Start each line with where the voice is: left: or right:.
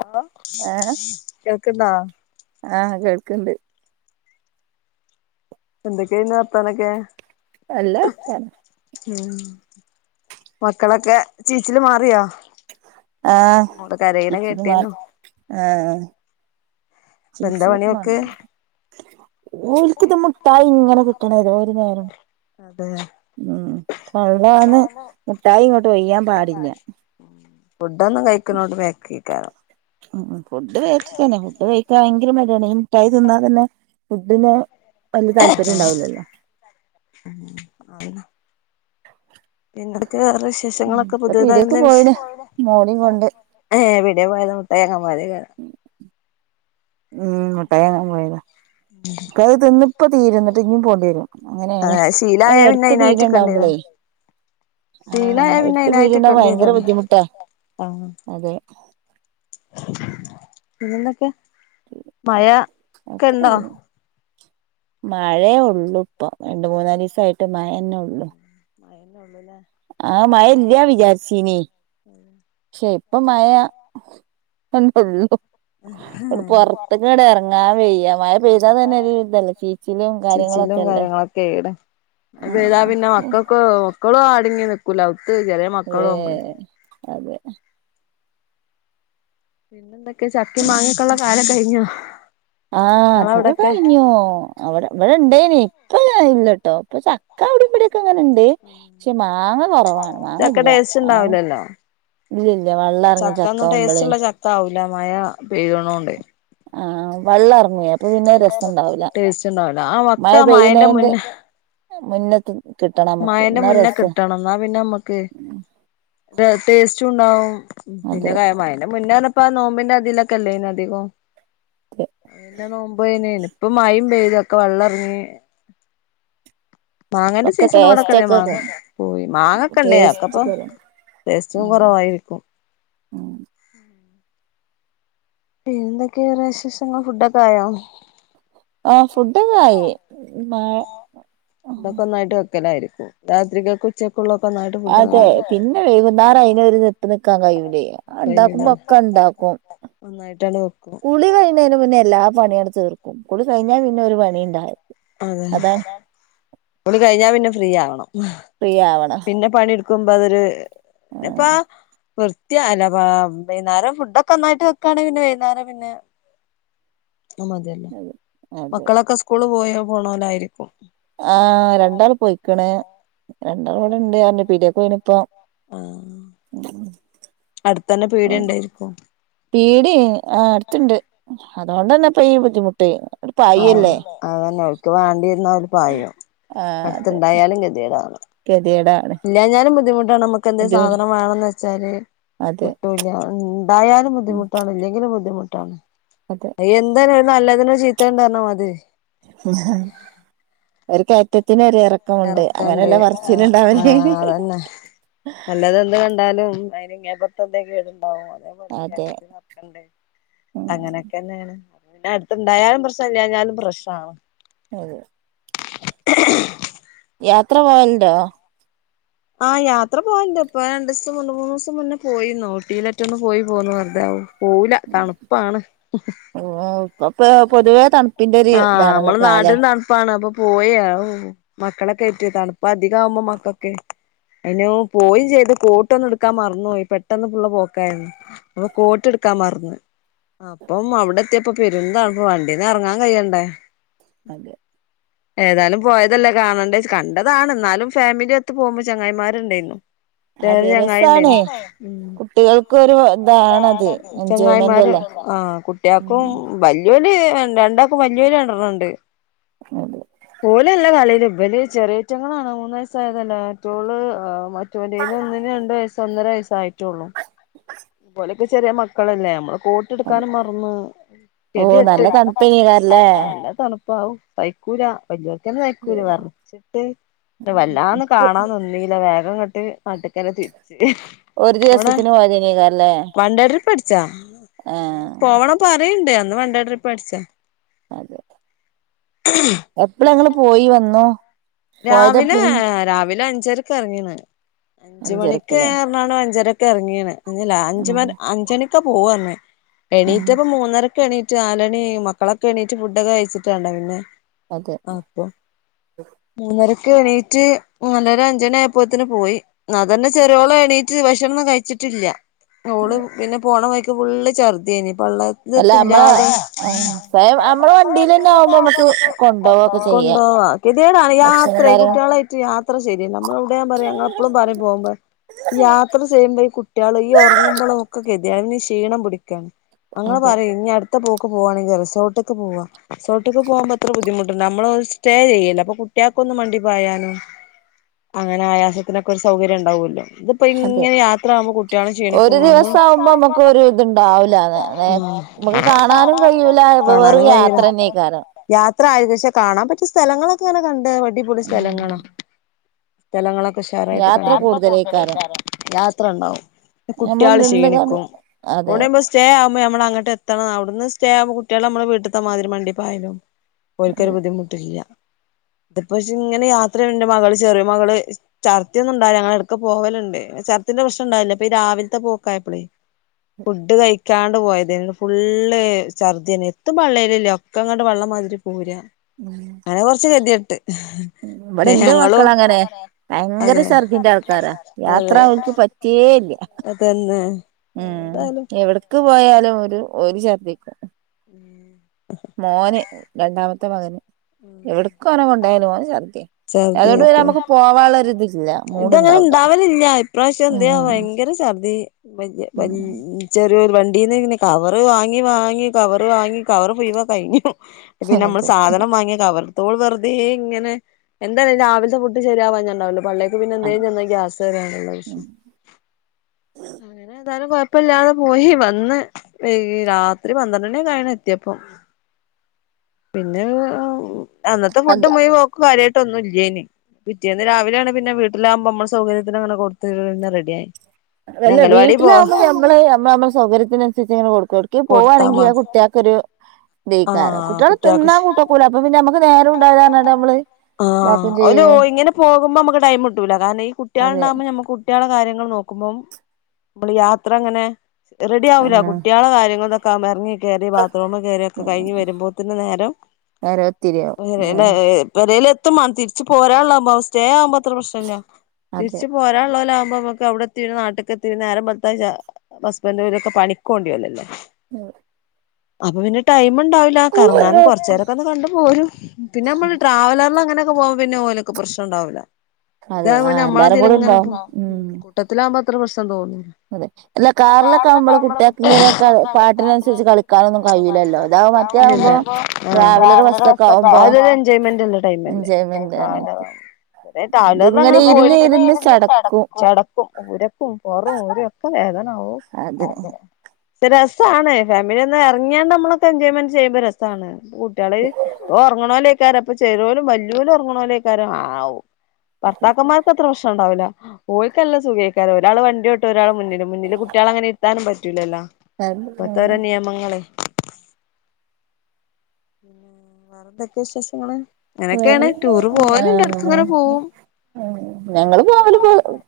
left: Hello
right: ഏഹ് ആഹ് കേൾക്കണ്ട്
left: എന്തൊക്കെണ്ട് വർത്താനൊക്കെ
right: നല്ലവർത്താനം
left: ഉം മക്കളൊക്കെ ചീച്ചില് മാറിയോ
right: ആഹ്
left: മോള് കരയണ
right: ചിച്ചില്
left: കേട്ടിരുന്നു
right: മാറി ആഹ്
left: ഇപ്പൊഎന്താ പണിയൊക്ക്
right: ഒൽക്ക്ത് മുട്ടായി ഇങ്ങനെ കിട്ടണ ഏതൊരു നേര ഉം
left: അതെ
right: ഉം അതാന്ന് മുട്ടായി ഇങ്ങോട്ട് ഒയ്യാൻ പാടില്ല
left: ഫുഡൊന്നും കഴിക്ക്ണോട്ത് ബേക്ക്ക്ക് അയ്ക്കാരം
right: ഉം ഉം ഫുഡ് കയ്ച്ചിട്ടന്നെ ഫുഡ് കഴിക്കാൻ ഭയങ്കര മടിയാണ് ഈ മുഠായി തിന്നാൽ തന്നെ ഫുഡിന് വലിയ താല്പര്യം ഉണ്ടാവില്ലല്ലോ
left: ഉം [unintelligible] പിന്നെ ഇടക്ക് വേറെ
right: ഉം
left: വിശേഷങ്ങളൊക്കെ
right: ഇപ്പൊ പീടിയേക്ക്
left: പുതിയതായിരുന്ന വിശേ
right: പോയിണ് മോളിം കൊണ്ട്
left: ഏഹ് പിന്നേം പോയത മുട്ടായെങ്ങാ പൊയതെയ്ക്കാരം
right: ഉം മുട്ടായെങ്ങാൻ പോയത പ്പഅത് തിന്ന് ഇപ്പോ തീരും ഇന്നിട്ട് ഇഞ്ഞും പോണ്ടിരും അങ്ങനെയണ്
left: അതെ
right: ഏ
left: ശീലായ പിന്നെ
right: എടുത്ത്
left: അയിനായിട്ട് നിക്കണ്ടിവരും
right: പീട്യണ്ടാവുമ്പോളേയ് ആഹ്
left: ശീലായ
right: ആഹ്
left: പിന്നെ
right: എട്ത്
left: അയിനായിട്ട്
right: പീട്യണ്ട ഭയങ്കര
left: നിക്കണ്ടിവരും
right: ബുദ്ധിമുട്ടാ
left: ആ
right: അതെ.
left: പിന്നെന്തൊക്കെ? മയ.
right: അത്രെള്ളൂ മഴയേ ഉള്ളു ഇപ്പൊ രണ്ട് മൂന്നാലിസായിട്ട് മഴന്നെ ഉള്ളു
left: മയന്നെ ഉള്ളൂലെ
right: ആഹ് മയ ഇല്ല വിചാരിച്ചീനെയ് പക്ഷെ ഇപ്പൊ മയ അതെന്നെള്ളു ഇണ്ട് പൊറത്ത്ക്ക് ഇങ്ങട് എറങ്ങാ വെയ്യ മായ പെയ്താ തന്നെ ഒരു ഇതല്ലെ ചീ
left: ചിച്ചിലും കാര്യങ്ങളൊക്കെണ് മയ പെയ്താ
right: ഉം
left: പിന്നെ മക്കക്ക് മക്കളോ അടങ്ങി നിക്കൂല ഔത്ത് ജല
right: ഏഹ് അതെ.
left: പിന്നെന്തൊക്കെ ചക്കിം മാങ്ങിം.
right: ആ അതൊക്കെ
left: നിങ്ങളവിടൊക്കെ
right: കയ് ഞ്ഞൂ അവിടെ ഇവിടെ ഇണ്ടേനെ ഇപ്പ ഇല്ലോട്ടോ ഇപ്പൊ ചക്ക അവിട ഇവ ടൊക്കെ ങ്ങനെ ഇണ്ട് ടേ ക്ഷെ മാങ്ങ കൊറവാണ് മാങ്ങ
left: ചക്ക
right: ഇല്ല
left: ടേസ്റ്റ്
right: മാങ്ങ.
left: ഉണ്ടാവില്ലല്ലോ
right: ഇല്ല ല്ല വള്ളർങ്ങ്യ ചക്കാവുമ്പളേ.
left: താവുല മയ പെയ്യുണോണ്ടെ.
right: ആഹ് വള്ളർങ്ങുയേ പ്പ ത് പിന്നെ രസണ്ടാവകല
left: ടേസ്റ്റ് ഉണ്ടാവില്ല ആ
right: മഴ
left: മക്ക മഴന്റെ
right: പെയ്യണെന്റെ
left: മുന്നേ
right: മുന്നത്ത്- കിട്ടണം നമുക്ക്
left: മഴന്റെ
right: എന്നാ
left: മുന്നെ
right: രസ
left: കിട്ടണം ന്നാ പിന്നമ്മക്ക്. ര ടേസ്റ്റു. ണ്ടാവും
right: അത്
left: പിന്നെ കയ മയന്റെ മുന്നേർഞ- പ്പാ നോമ്പിന്റെ അതിലൊക്കെല്ലേനധികം. പിന്നെ നോമ്പെയിൻന് ഇപ്പ മയീം പെയ്തൊക്കെ വെള്ളർ ങ്ങി മാങ്ങന്റെ
right: ഒക്കെ
left: സീസൺ
right: ടേസ്റ്റ്
left: വടക്കന്ന
right: ഒക്കെ
left: മാങ്ങ പോയി മാങ്ങക്കെണ്ടേനി അഒക്കപ്പൊ.
right: ടേസ്റ്റ്
left: ടേസ്റ്റും കൊറവായിരിക്കും.
right: ആഹ്
left: പിന്നെന്തൊക്കെയ വേറെ വിശേഷങ്ങൾ ഫുഡൊക്കായോ?
right: ആഹ് ഫുഡൊക്കായി മാഴ.
left: തൊക്കൊന്നായ്ട്ട് വെക്കലായിരിക്കും രാത്രികക്ക്. ച്ചക്കുള്ളൊക്കൊന്നായ്ട്ട്.
right: അതെ പിന്നെ വൈകുന്നേരം അയി നൊരു നിപ്പ് നിക്കാൻ കയ്യൂ ല്ലേയ് അഹ് ഉണ്ടാക്കുമ്പൊ ഒക്കെ ഉ ണ്ടാക്കും
left: നന്നായിട്ടണ്ട് വെക്കും
right: കുളി കഴിഞ്ഞതിന് മുന്നെ എല്ലാ പണിയണ്ട് തീർക്കും കുളി കഴിഞ്ഞാൽ പിന്നെ ഒരു പണീം ണ്ടാവില്ല
left: അതെ കുളി കഴിഞ്ഞാ പിന്നെ ഫ്രീ ആവണം
right: ഫ്രീയാവണം.
left: പന്നെ പണിട്ക്കുമ്പതൊര് പ്പാ ധ്യാനവാ വൈന്നാരം ഫുഡൊക്കൊന്നായ്ട്ട് വെക്കാണെങ്കി പിന്നെ വൈന്നാരം പിന്നെ. അതു മതി
right: അതെ അതെ
left: മക്കളൊക്കെ സ്കൂള് പോയോ പോണോ ലായിരിക്കും
right: ആഹ് രണ്ടാള് പൊയ്ക്ക്ണ് രണ്ടാള് വടണ്ട് അർഞ്ഞ് പീട്യേക്കോയ്ണ് പ്പൊ. [inaudible]
left: അട്ത്തന്നെ പീട്യ ണ്ടേര്ക്കും.
right: പീടി ആ അട്ത്ണ്ട് അതോണ്ടെന്നെപ്പ ഈ ബുദ്ധിമുട്ട് ട്ട് [unintelligible] പ.
left: ആഹ് അതന്നെ അവക്ക് വേണ്ടി ര്ന്ന ഓല് പായും
right: ആ അതെ
left: അട്ത്ത്ണ്ടായാലും കത്യേടാണ്.
right: ഗതികേടാണ്
left: ഇല്ലാഞ്ഞാ ലും ബുദ്ധിമുട്ടാണ് നമുക്ക് എന്ത്
right: ബുദ്ധിമുട്ട്
left: സാധനം വാണം ന്ന് വെച്ചാല്
right: അതെ
left: കിട്ടുല്ലാ ണ്ടായാലും
right: ഉം
left: ബുദ്ധിമുട്ടാണ് ഇല്ലെങ്കിലും ബുദ്ധിമുട്ടാണ്
right: അതെ
left: അയെന്തരുതിനും നല്ലതിനൊരു ചീത്തേം ണ്ട്ന്നറയണ മാതിരി.
right: ഉംഹും ഒരു കേറ്റത്തിന് ഒരെറക്
left: എറക്കണ്ട് ആഹ് ആ അതന്നെ അല്ലതെന്ത് കണ്ട് എന്നാലും അയ്ന് ഇങ്ങേപ്പറത്തെന്തെങ്കിലും കേടുണ്ടാവും അതേ പോലെ
right: അതെ
left: [unintelligible]
right: ഉം
left: അങ്ങനൊക്കെന്നെണ് ഞാ അ ട്ത്ണ്ടായാലും പ്രശ്നല്ല ഇല്ലേഞാലും പ്രശ്നാണ്.
right: അതെ. യാത്ര പോവാൻ ണ്ടോ
left: ആഹ് യാത്ര പോവല് ണ്ട് ഇപ്പൊ ര ണ്ടീ സം രണ്ടു മൂന്നൂ സം മുന്നേ പോയിന്നൂ ഊട്ടിലെറ്റെ ഒന്ന് പോയി പോന്നു വെറുതെ പോവൂല തണുപ്പാണ്
right: ഓ ഓഹ് അപ്പഴ പൊതുവേ തൺപ്പിന്റെരു താണല്ലോ കാലേ.
left: ഇപ്പാണ് അപ്പൊ പോയെ ഓ മക്കളൊക്കെ എറ്റ് തണുപ്പ് അധിക ആവുമ്പോ മക്കൊക്കെ അയ്നോ പോയിം ചെയ്ത് കോട്ട് ഒന്ന് ഇട്ക്കാ മർന്നോയി പെട്ടെന്ന് പുള്ള പോക്കായിര്ന്നു. അപ കോട്ട്ട്ക്കാ മർന്ന് അപ്പം അവിടെത്തിയപ്പ പെരും തൺപ്പ് വണ്ടീന്നെർങ്ങാ- കയ്യണ്ടേ?
right: അതെ
left: [inaudible] ഏതായാലും പോയതല്ലേ കാണണ്ടെച്ചു, കണ്ടതാണ്, എന്നാലും ഫെമിലി ഒത്ത് പോകുമ്പോ ചങ്ങായിമാരുണ്ടേരുന്നു. വേറെ
right: അതെ രസാണ്
left: ചങ്ങായിണ്ടെർന്നു ഉം
right: കുട്ടികൾക്കൊരു ഇതാണത് എൻജോയ്മെന്റ്
left: ചെങ്ങായിമാരും
right: അല്ലേ
left: ആ കുട്ടിയാക്കും
right: ഉം
left: വല്ല്യോല് രണ്ടാക്കും വല്ല്യന് രണ്ടെണ്ണം ണ്ട്.
right: അതേ
left: ഒല്നല്ല കളീല് ഇമ്പല് ചെറീറ്റങ്ങളാണ് മൂന്നു വയസ്സായതല്ലെ മറ്റോള് ആ മ മറ്റോന്റേന് ഒന്നിന് രണ്ട് വയസ്സ് ഒന്നര വയസ്സായിട്ടേള്ളൂ. ഒലൊക്കെ ചെറിയ മക്കളല്ലേ നമ്മള് കോ
right: അതെ
left: ട്ടെടുക്കാനും മറന്നൂ
right: ഓ
left: കെതെട്ട്
right: നല്ല തണുപ്പേനീകാരല്ലേ
left: നല്ല തണുപ്പാ ഹാവൂ സയ്ക്കൂലാ വെല്ല്യോര്ക്കെന്നെ വയ്ക്കൂല വെറച്ചിട്ട് പിന്നെ വല്ലാന്ന്
right: ഇപ്പൊ
left: കാണാൻന്നിന്നീല്ല വേഗങ്ങട്ട് നാട്ട്ക്കന്നെ തിരിച്ച്
right: ഒരു ദിവസത്തിന് പോയതെയ്കക്കാരല്ലേ?
left: വണ്ടെ ട്രിപ്പടിച്ചാ പോവണ പറയണ്ടേ അന്ന് വണ്ടേ ട്രിപ്പ് അടിച്ചെ
right: അതെ എപ്പള ങ്ങള് പോയി വന്നു? പോയത്
left: രാവിലെ
right: എപ്പളേനി
left: രാവിലെ അഞ്ചരക്ക് ഇറങ്ങീണ് അഞ്ചുമണിക്ക്
right: അഞ്ചരക്കല്ലേ
left: എറങ്ങാണ്റഞ്ഞു അഞ്ചരക്കെറങ്ങിയണ് ന്നാല് അ
right: ഉം
left: അഞ്ച അഞ്ച് മണിക്കെ പോവാ ന്നെ.
right: ഉം
left: എണീറ്റപ്പ മൂന്നരക്കെണീറ്റ് നാലണിആയി മക്കളൊക്കെ എണീറ്റ് ഫുഡൊക്കെ കഴിച്ചിട്ട് വേണ്ടേ പിന്നെ
right: അതെ.
left: [unintelligible] മൂന്നരക്കെണീറ്റ് നാലര അഞ്ചുണി ആയപ്പോത്തേന് പോയി. അതന്നെ ചെറിയോള് എണീറ്റ് ഭക്ഷണോ ന്നും കഴിച്ചിട്ടില്ല. ഓള് പിന്നെ പോണ വഴിക്ക് ഫുള്ള് ച ർദ്ദിയാനി ഇപ്പ ഒള്ള
right: അല്ല നമ്മളെ
left: ഇതൊക്കില്ലാതെ,
right: ആഹ് സ്വയം നമ്മളെ വണ്ടിയിലെന്നെ ആവുമ്പോ നമുക്ക് കൊണ്ടോവൊക്കെ
left: [inaudible]
right: ചെയ്യാ
left: കൊണ്ടോവാം ആണ് യാത്രയെ
right: ഭക്ഷണം
left: കുട്ടികളുവായിട്ട് യാത്ര
right: കാര്യം
left: കുട്ട്യോള് ആയിട്ട് യാത്ര ശരിയല്ല നമ്മളെവിടെയാവുമ്പോ എന്താപറയാ, ഞാൻ എപ്പളും പറയും പോകണ്ടാന്നു. യാത്ര ചെയ്യുമ്പോ ഈ കുട്ടികൾ യ്യൊ റങ്ങുമ്പോള് മോക്കകെ തിയങ്ങു ക്ഷീണം പിടിക്കാണ് ഞങ്ങള്
right: അതെ
left: പറയും ഇനി അടുത്ത ത്ത പോക്ക് പോവാണെങ്കിൽ റിസോർട്ടേക്ക് പോവ്വ. റിസോർട്ടക്ക് പോകുമ്പ അത്ര ബുദ്ധിമുട്ടല്ല നമ്മള്അവിട സ്റ്റേ ചെയ്യല്ലേ അപ്പ കു ട്ടിയക്കൊന്ന് മണ്ടി പായാനോ അങ്ങനെ ആയാസത്തിനൊക്കെ ഒരു സൗകര്യം ഉണ്ടാവുമല്ലോ ഇതു ഇപ്പൊ
right: അതെ
left: ഇങ്ങനെ യാത്ര ആവുമ്പോ കുട്ടികളും ക്ഷീണിക്കും
right: ഒരു ദിവസം ആവുമ്പോ നമുക്ക് ഒരു ഇത്ണ്ടാവൂല നേ നമുക്ക് കാണാനും കഴിയൂല വെറും യാത്രന്നേക്കാരം
left: യാത്ര ആയിരുന്നു, പക്ഷെ കാണാൻ പറ്റിയ സ്ഥലങ്ങളൊക്കെങ്ങനെ കണ്ട് അടിപൊളി
right: ഉം
left: സ്ഥലങ്ങളാ സ്ഥലങ്ങളൊക്കുഷാറായിട്ട് കണ്ടോ.
right: യാത്ര കൂടുതലേക്കാരം
left: യാത്രകൂടുതലുണ്ടാവും യാത്ര ണ്ടാവും
right: ഞമ്മള്
left: കുട്ട്യാള്
right: നിന്ന്കാണ്ട്
left: ക്ഷീണിക്കും
right: അതെ
left: ഏടെയെങ്കിലും സ്റ്റേ ആവുമ്പോ നമ്മൾ അങ്ങട്ട് ആ അവിടുന്ന് സ്റ്റേ ആവുമ്പോ കുട്ടികള് നമ്മള് വീട്ടിത്തെ മാതിരി മണ്ടിപ്പാ യുമ്പം ഓരിക്കൊരു
right: അതെ
left: ബുദ്ധിമുട്ടില്ല. ഇതിപ്പോക്ഷെ ഇങ്ങനെ യാത്രചെയ്യണ്ട് മകള് ചെറിയ മകള് ചർദി ഒന്നും ഉണ്ടാവില്ല ഞങ്ങളെടക്ക് പോവലുണ്ട് ഛർദി ന്റെ പ്രശ്നംണ്ടാവില്ലപ്പൊ ഈ രാവിലത്തെ പോക്കായപ്പളേ ഫുഡ് കഴിക്കാണ്ട് പോയതാണ് ഫുള്ള്ചർദി ന്നെ എത്തും പള്ളേല്ലല്ല ഒക്കെ അങ്ങോട്ട് വള്ളം മാതിരി പൂരാ
right: ഉം
left: അങ്ങനെ കുറച്ച് ഗതികെട്ട് പിന്നെ
right: ഇവിടെന്റെ
left: ഞങ്ങളും
right: മക്കളങ്ങനെയ. ഭയങ്കര ഛർദിന്റെ ആൾ ക്കാരാ യാത്ര
left: അതെ
right: അവൾക്ക് പറ്റുകേയില്ല.
left: അതന്നെ
right: ഉം
left: ഏതായാലും
right: എവിടെ ക്ക് പോയാലും ഓരു ഓരു ച്ചർ ദ്ധിക്കും.
left: ഉം
right: മോന് രണ്ടാമത്തെ മകന്
left: ഉം
right: എവിടെ ക്ക് ഒനെകൊണ്ടായാലും ഓന് ചർദിയ അതുകൊണ്ട്
left: ഛർദിയായിരിക്കും
right: നമുക്ക് പോവാള്ളരി തില്ല
left: ഇതങ്ങനെ ഉണ്ടാവലില്ല ഇപ്രാവശ്യം എന്ത്യാ
right: ഉം
left: ഭയങ്കര ഛർദി വല്
right: ഉം
left: ചെറിയൊരു വണ്ടിന്ന് ഇങ്ങനെ കവറ് വാങ്ങി വാങ്ങി കവറ് വാങ്ങി കവറ് മുയുവൻ കഴിഞ്ഞു പിന്നെ മ്മള് സാധനം വാങ്ങിയ കവർ മൂ ത്തോൾ വെറുതെ ഇങ്ങനെ എന്താലെ രാവിലത്തെ ഫുഡ് ശരിയാവാ ഞ്ഞുണ്ടാവല്ലോ പള്ളേല് പിന്നെ എന്തേലും ചെന്നാ ഗ്യാസ് യേറും വിശ്യം അങ്ങനെ ഏതാലും കൊഴപ്പില്ലാതെ പോയി വന്ന് രാത്രി പന്ത്രണ്ട ണ്ണിആയി ണ്എത്തിയപ്പം പിന്നെ ഓ ഓ അന്നത്തെ ഫുഡ്
right: അതെ
left: മുയി പോക്കും കാര്യമായിട്ട് ഒന്നും ഇല്ലേന് പിറ്റേന്ന് രാവിലെയാണ് പിന്നെവീ ട്ടി ലാവുമ്പോ നമ്മ സൗകര്യത്തിനങ്ങനെ കൊടുത്ത് റെഡിയായി
right: അത്
left: പിന്നെ
right: അല്ല
left: അംഗൽവാടി പോ
right: വീട്ടിലാവുമ്പോ ഞ മ്മ ള് നമ്മ സൗകര്യത്തിനുസരിച്ച് കൊടുക്കല്ലോ
left: കൊടുത്താ
right: ഒട്കെപോവാണെങ്കിൽ ആ
left: മതി
right: കുട്ടിയാക്കൊരു ദഹി ക്കാരം
left: ആഹ്
right: കുട്ടികൾ
left: കുട്ടികൾക്ക്
right: തിന്നാ കൂട്ടാ ക്കൂല അപ്പൊ പിന്നെ നമുക്ക് നേരം ഉണ്ടാവൂലാനായിട്ട് നമ്മള്
left: ആഹ്
right: ഇതാക്കും
left: ഓര്
right: ചെയ്യും
left: ഇങ്ങനെ പോകുമ്പോ നമുക്ക് ടൈം കിട്ടൂല്ല കാരണം ഈ കുട്ടിയാ
right: അതെ
left: ളുണ്ടാകുമ്പോ നമ്മക്ക് കുട്ട്യാളെ കാര്യങ്ങൾ നോക്കുമ്പോം നമ്മള് യാത്ര അങ്ങനെ റെഡി ആവില്ല
right: ഉം
left: കുട്ട്യാളെ കാര്യം മിറങ്ങി കയറി ബാത്റൂം കയറി ഒക്കെ കഴിഞ്ഞ് വരുമ്പോ തന്നെ നേരം
right: എത്തിരിയാ അങ്ങനെ
left: പൊരലെത്തുംമാണം തിരിച്ച് പോരാനുള്ള ബ സ്റ്റേ ആവുമ്പോ അത്ര പ്രശ്നമല്ല
right: അതെ
left: തിരിച്ച് പോരാനുള്ളലാആകുമ്പോക്ക് അവിടെ എത്തിരു നാട്ടിലക്കെത്തി. നേരംമ്പള്ത്താ ഹസ്ബൻ്റലൊക്കെ പണിക്കോഡിയോ ലാലേ
right: ഉം
left: അപ്പൊ പിന്നെ ടൈം ഉണ്ടാവില്ല കറങ്ങാൻ കൊറച്ച നേര ഒന്ന് കണ്ട പോലും പിന്നെ നമ്മള് ട്രാവലറൽ അങ്ങനൊക്കെ പോക്പ പിന്നെ ഓനക്ക് പ്രശ്നം ഉണ്ടാവില്ല
right: അതെ
left: ഇതാമ്പോ
right: ആഹ്
left: നമ്മള
right: എല്ലാരും
left: അതില
right: കൂടി
left: ഇങ്ങനെ
right: ഉണ്ടാവും
left: പോ
right: ഉം
left: കൂട്ടത്തിലാവുമ്പോ അത്ര പ്രശ്നം തോന്നുല്ല
right: അതെ അല്ല
left: പിന്നെ കാറിലൊക്കെ
right: ആവുമ്പള്
left: ആവുമ്പള പിന്നെ
right: കുട്ടികൾക്ക്
left: കുട്ട്യാ
right: ഇങ്ങനെ
left: കൊക്കെ പാട്ടിനനുസരിച്ച്
right: കളിക്കാനൊന്നും കഴിയൂലല്ലോ ഇതാവും മറ്റേ
left: കളിക്കാനൊന്നുംകയ്യൂല്ലല്ലോതാവുമ്പോ
right: ആവുമ്പോ
left: കഴിയില്ലോ ട്രാവലർ
right: ബസ്സൊക്കെ
left: ബസ്
right: ആവുമ്പോ
left: അതല്ല എൻജോായ്മെന്റ് ഉള്ള ടൈമ അല്ലേ
right: എൻജോയ്മെന്റ് ആണ്
left: ഇവ ടാവലറിൽ
right: ഇതിങ്ങനെ
left: അങ്ങനെ
right: ഇരുന്ന്
left: പോയിട്ടില്ല ഇരുന്ന് ഇര്
right: ചടക്കും
left: ന്ന് ചടക്കും പൊറും ഊര്യംഒക്കെ വേദനവും
right: അതെ
left: രസാ ആണ്ഫാമിലി ഒന്ന് ഇറങ്ങാണ്ട് നമ്മളക്കെ എൻോയ്മെന്റ് ചെയുമ്പോ രസ റസാണ് കുട്ടികളെ ഉറങ്ങണലേക്കാരം അപ്പൊ ചെറിയലും വല്യോ ഓലും ഉറങ്ങണ ക്കാരം ആവും ഭർത്താക്കന്മാർക്ക് അത്ര പ്രശ്നം ഉണ്ടാവൂല്ല ഓൽക്ക് നല്ല സുഖക്കാരം ഒരാൾ വണ്ടി ഓട്ടാഒരാൾ മുന്നിൽ മുന്നില് കുട്ട്യാളെ അങ്ങനെ ഇരുത്താനും പറ്റൂലല്ലോ ഇപ്പത്തോര
right: ആഹ്
left: നിയമങ്ങളെ പിന്ന വേറെ എന്തൊക്കെ വിശേഷങ്ങള് ഇങ്ങനെയൊക്കെയാണ് ടൂറ് പോവലുണ്ട് ഇടക്ക് ഇങ്ങനെ പോകും
right: ഉം ഞങ്ങള് പോവല്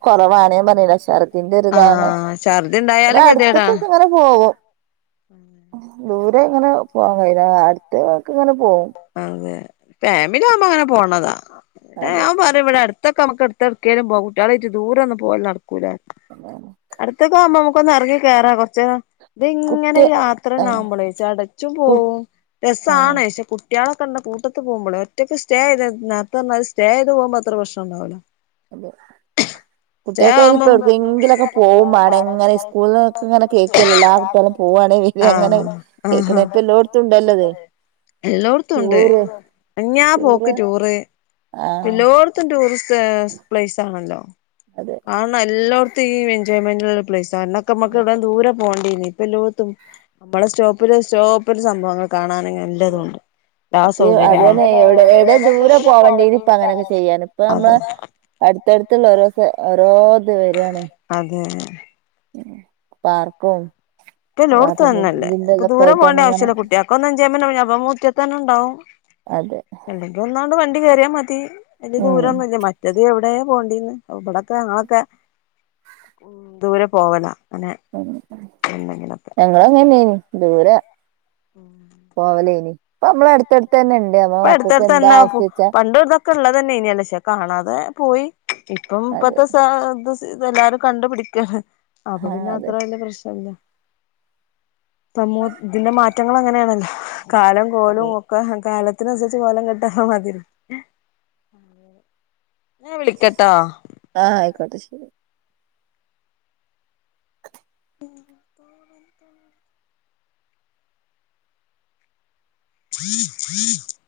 right: കൊറവാണ് ഞാ പാറഞ്ഞിലെ ചർ ദി ണ്ടേയ് ന്തൊര്താണ്
left: ആഹ് ഛർദി
right: ഇതാ
left: ഉണ്ടായാലും
right: അ
left: ഗതികേടാ
right: ക് ങ്ങ നൊരു പോകും ദൂരെ ഇങ്ങനെ പോവാൻ കയിയൂല അടുത്തക്ക് ഇങ്ങനെ പോവും
left: അതെ. ഫാമിലി ആവുമ്പോ അങ്ങനെ പോണതാ. പിന്നെ
right: അതെ
left: ഞാൻ പറിം ഇവിടെ അടു തൊക്കെ അമ്മക്ക് ഇട്ത് എവട്കേലും പോക. കുട്ടിയേ ളിയായിട്ട് ദൂരൊന്നും പോവല് നടക്കൂല.
right: [unintelligible]
left: അടുത്തൊക്ക ആവുമ്പോ നമുക്കൊന്ന് ഇറങ്ങി കേയറാ കുറച്ചേരം ഇത് ഇങ്ങനെ
right: കുട്ടി
left: യാത്രാ
right: ആ
left: ന്നാവുമ്പോളേ ച ടച്ചും
right: കു
left: പോവും
right: ആ
left: രസമാണ് പക്ഷേ കു കുട്ടികളൊക്കെ കൂട്ടത്ത് പോവുമ്പോള് ഒറ്റക്ക് സ്റ്റേ ചെയ്ത് നേരത്തെ പറഞ്ഞൽ സ്റ്റ ചെയ്ത് പോക്മ്പോ അത്ര പ്രശ്നം ഒന്നും ഉണ്ടാവൂല
right: അതെ
left: സ്റ്റേ
right: കുട്ടികൾക്ക്
left: ആവുമ്പോ
right: ഇനിയിപ്പോ എവിടക്കെങ്കിലൊക്കെ
left: ഒട്ക്കങ്കിലൊക്കെ
right: പോവും
left: പോകും മാണം ഇങ്ങനെ
right: സ്കൂളിലൊക്കെ ഇങ്ങനെ കേൾക്കല്ലേ എല്ലാ കുട്ടികളും പോവാണെ
left: [unintelligible]
right: വരാ അങ്ങനെ
left: ആഹ ആഹ്
right: കേൾക്കണ ഇപ്പ എല്ലോടത്തും ഉണ്ടല്ലോത്
left: എല്ലോട്ത്തും ണ്ട്
right: ടൂറ്
left: അനങ്ങാ പോക്ക് ടൂറ്
right: ആഹ്
left: എല്ലോട്ത്തും എലോടത്തും ടൂറിസ്റ്റ് പ്ലേ പ്ലേസ് ആണല്ലോ
right: അതെ
left: ആന്ന്. എല്ലോട്ത്തു ഈ എൻജോയ്മെന്റ്ള്ള പ്ലയ്സ. അ ന്നൊക്കെ മ്മക്ക് വൻ
right: അതെ
left: ദൂരെ പോണ്ടിനി. ഇപ്പല്ലൊ [inaudible] [unintelligible] നപ്പളെ സ്റ്റോപ്പില് സ്റ്റോപ്പില് സംഭവങ്ങൾ കാണാനന്നല്ലതുണ്ട്.
right: മറ്റെ അതന്നെ എടെ എവിടെ ദൂരെ പോവണ്ടീനി പ്പ അങ്ങനെയൊക്കെ ചെയ്യാന്. ഇപ്പ
left: അതെ
right: അമ്മളെ അടുത്തടുത്തുള്ള ഓരോ സ ഓരോ.. ഇത് വരാണ്
left: അതെ.
right: പാർക്കും.
left: ഇപ്പല്ലോട്ത്തും
right: വാട്ടർ
left: അതന്നല്ലേ.
right: ഇതിന്റെ
left: ഇപ്പൊ
right: ഇതൊക്കെ
left: ദൂരം
right: ആയിട്ട്
left: പോണ്ട
right: അങ്ങനെ
left: ആവശ്യല്ല. കുട്ട്യോൾക്കൊന്ന് എൻജോയ് മെന്റ് [unintelligible] അപ്പ മുറ്റത്തന്നെ ഉണ്ടാവും.
right: അതെ
left: അല്ലെങ്കിൽ ഒന്നാണ്ട് വണ്ടി കേറിയാ മതി. വല്യ
right: ഉം
left: ദൂരൊന്നുല്ല. [unintelligible] റ്റത് എവിടേ പോണ്ടിന്ന്. ഇവടത്ര ഞങ്ങളൊക്കെ അയ്ക്കു ടൊക്കെ ഞങ്ങളൊക്കെ ദൂരെ പോവല. അങ്ങനെ
right: ഉം.
left: എന്തെങ്കിലൊക്കെ
right: ഞങ്ങളങ്ങനെന്നേനി. ദൂര
left: [inaudible]
right: പോവലേനി. ഇപ്പ നമ്മള അടുത്തടുത്ത് തന്നെ ണ്ട്. അപ്പൊ മക്കൾക്ക് എന്താ ആവസ്യച്ചാ.
left: ക്ക ഉള്ളതന്നെ ഏനിയല്ലൊ. ക്ഷെ കാണാതെ പോയി. ഇപ്പം
right: അതെ
left: ഇപ്പത്തെ സ് ആഹ്ത് സെ [unintelligible] എല്ലാരും കണ്ടു പിടിക്കാണ്. അപ്പൊ
right: ആ
left: പിന്നെ
right: അതെ
left: അത്ര വല്ല പ്രശ്നല്ല. സമൂഹ [unintelligible] ഇതിന്റെ മാറ്റങ്ങള് അങ്ങനെയാണല്ലോ. കാലം കോലും
right: അതെ
left: ഒക്കെ കാല [inaudible] അതിനനുസരിച്ച് കോലം കെട്ടാ ഹാ മാതിരി. ഞാ വിളിക്കട്ടോ.
right: ആഹ്, അയിക്കോട്ടെ. ശരി.
left: [inaudible] [unintelligible] [unintelligible]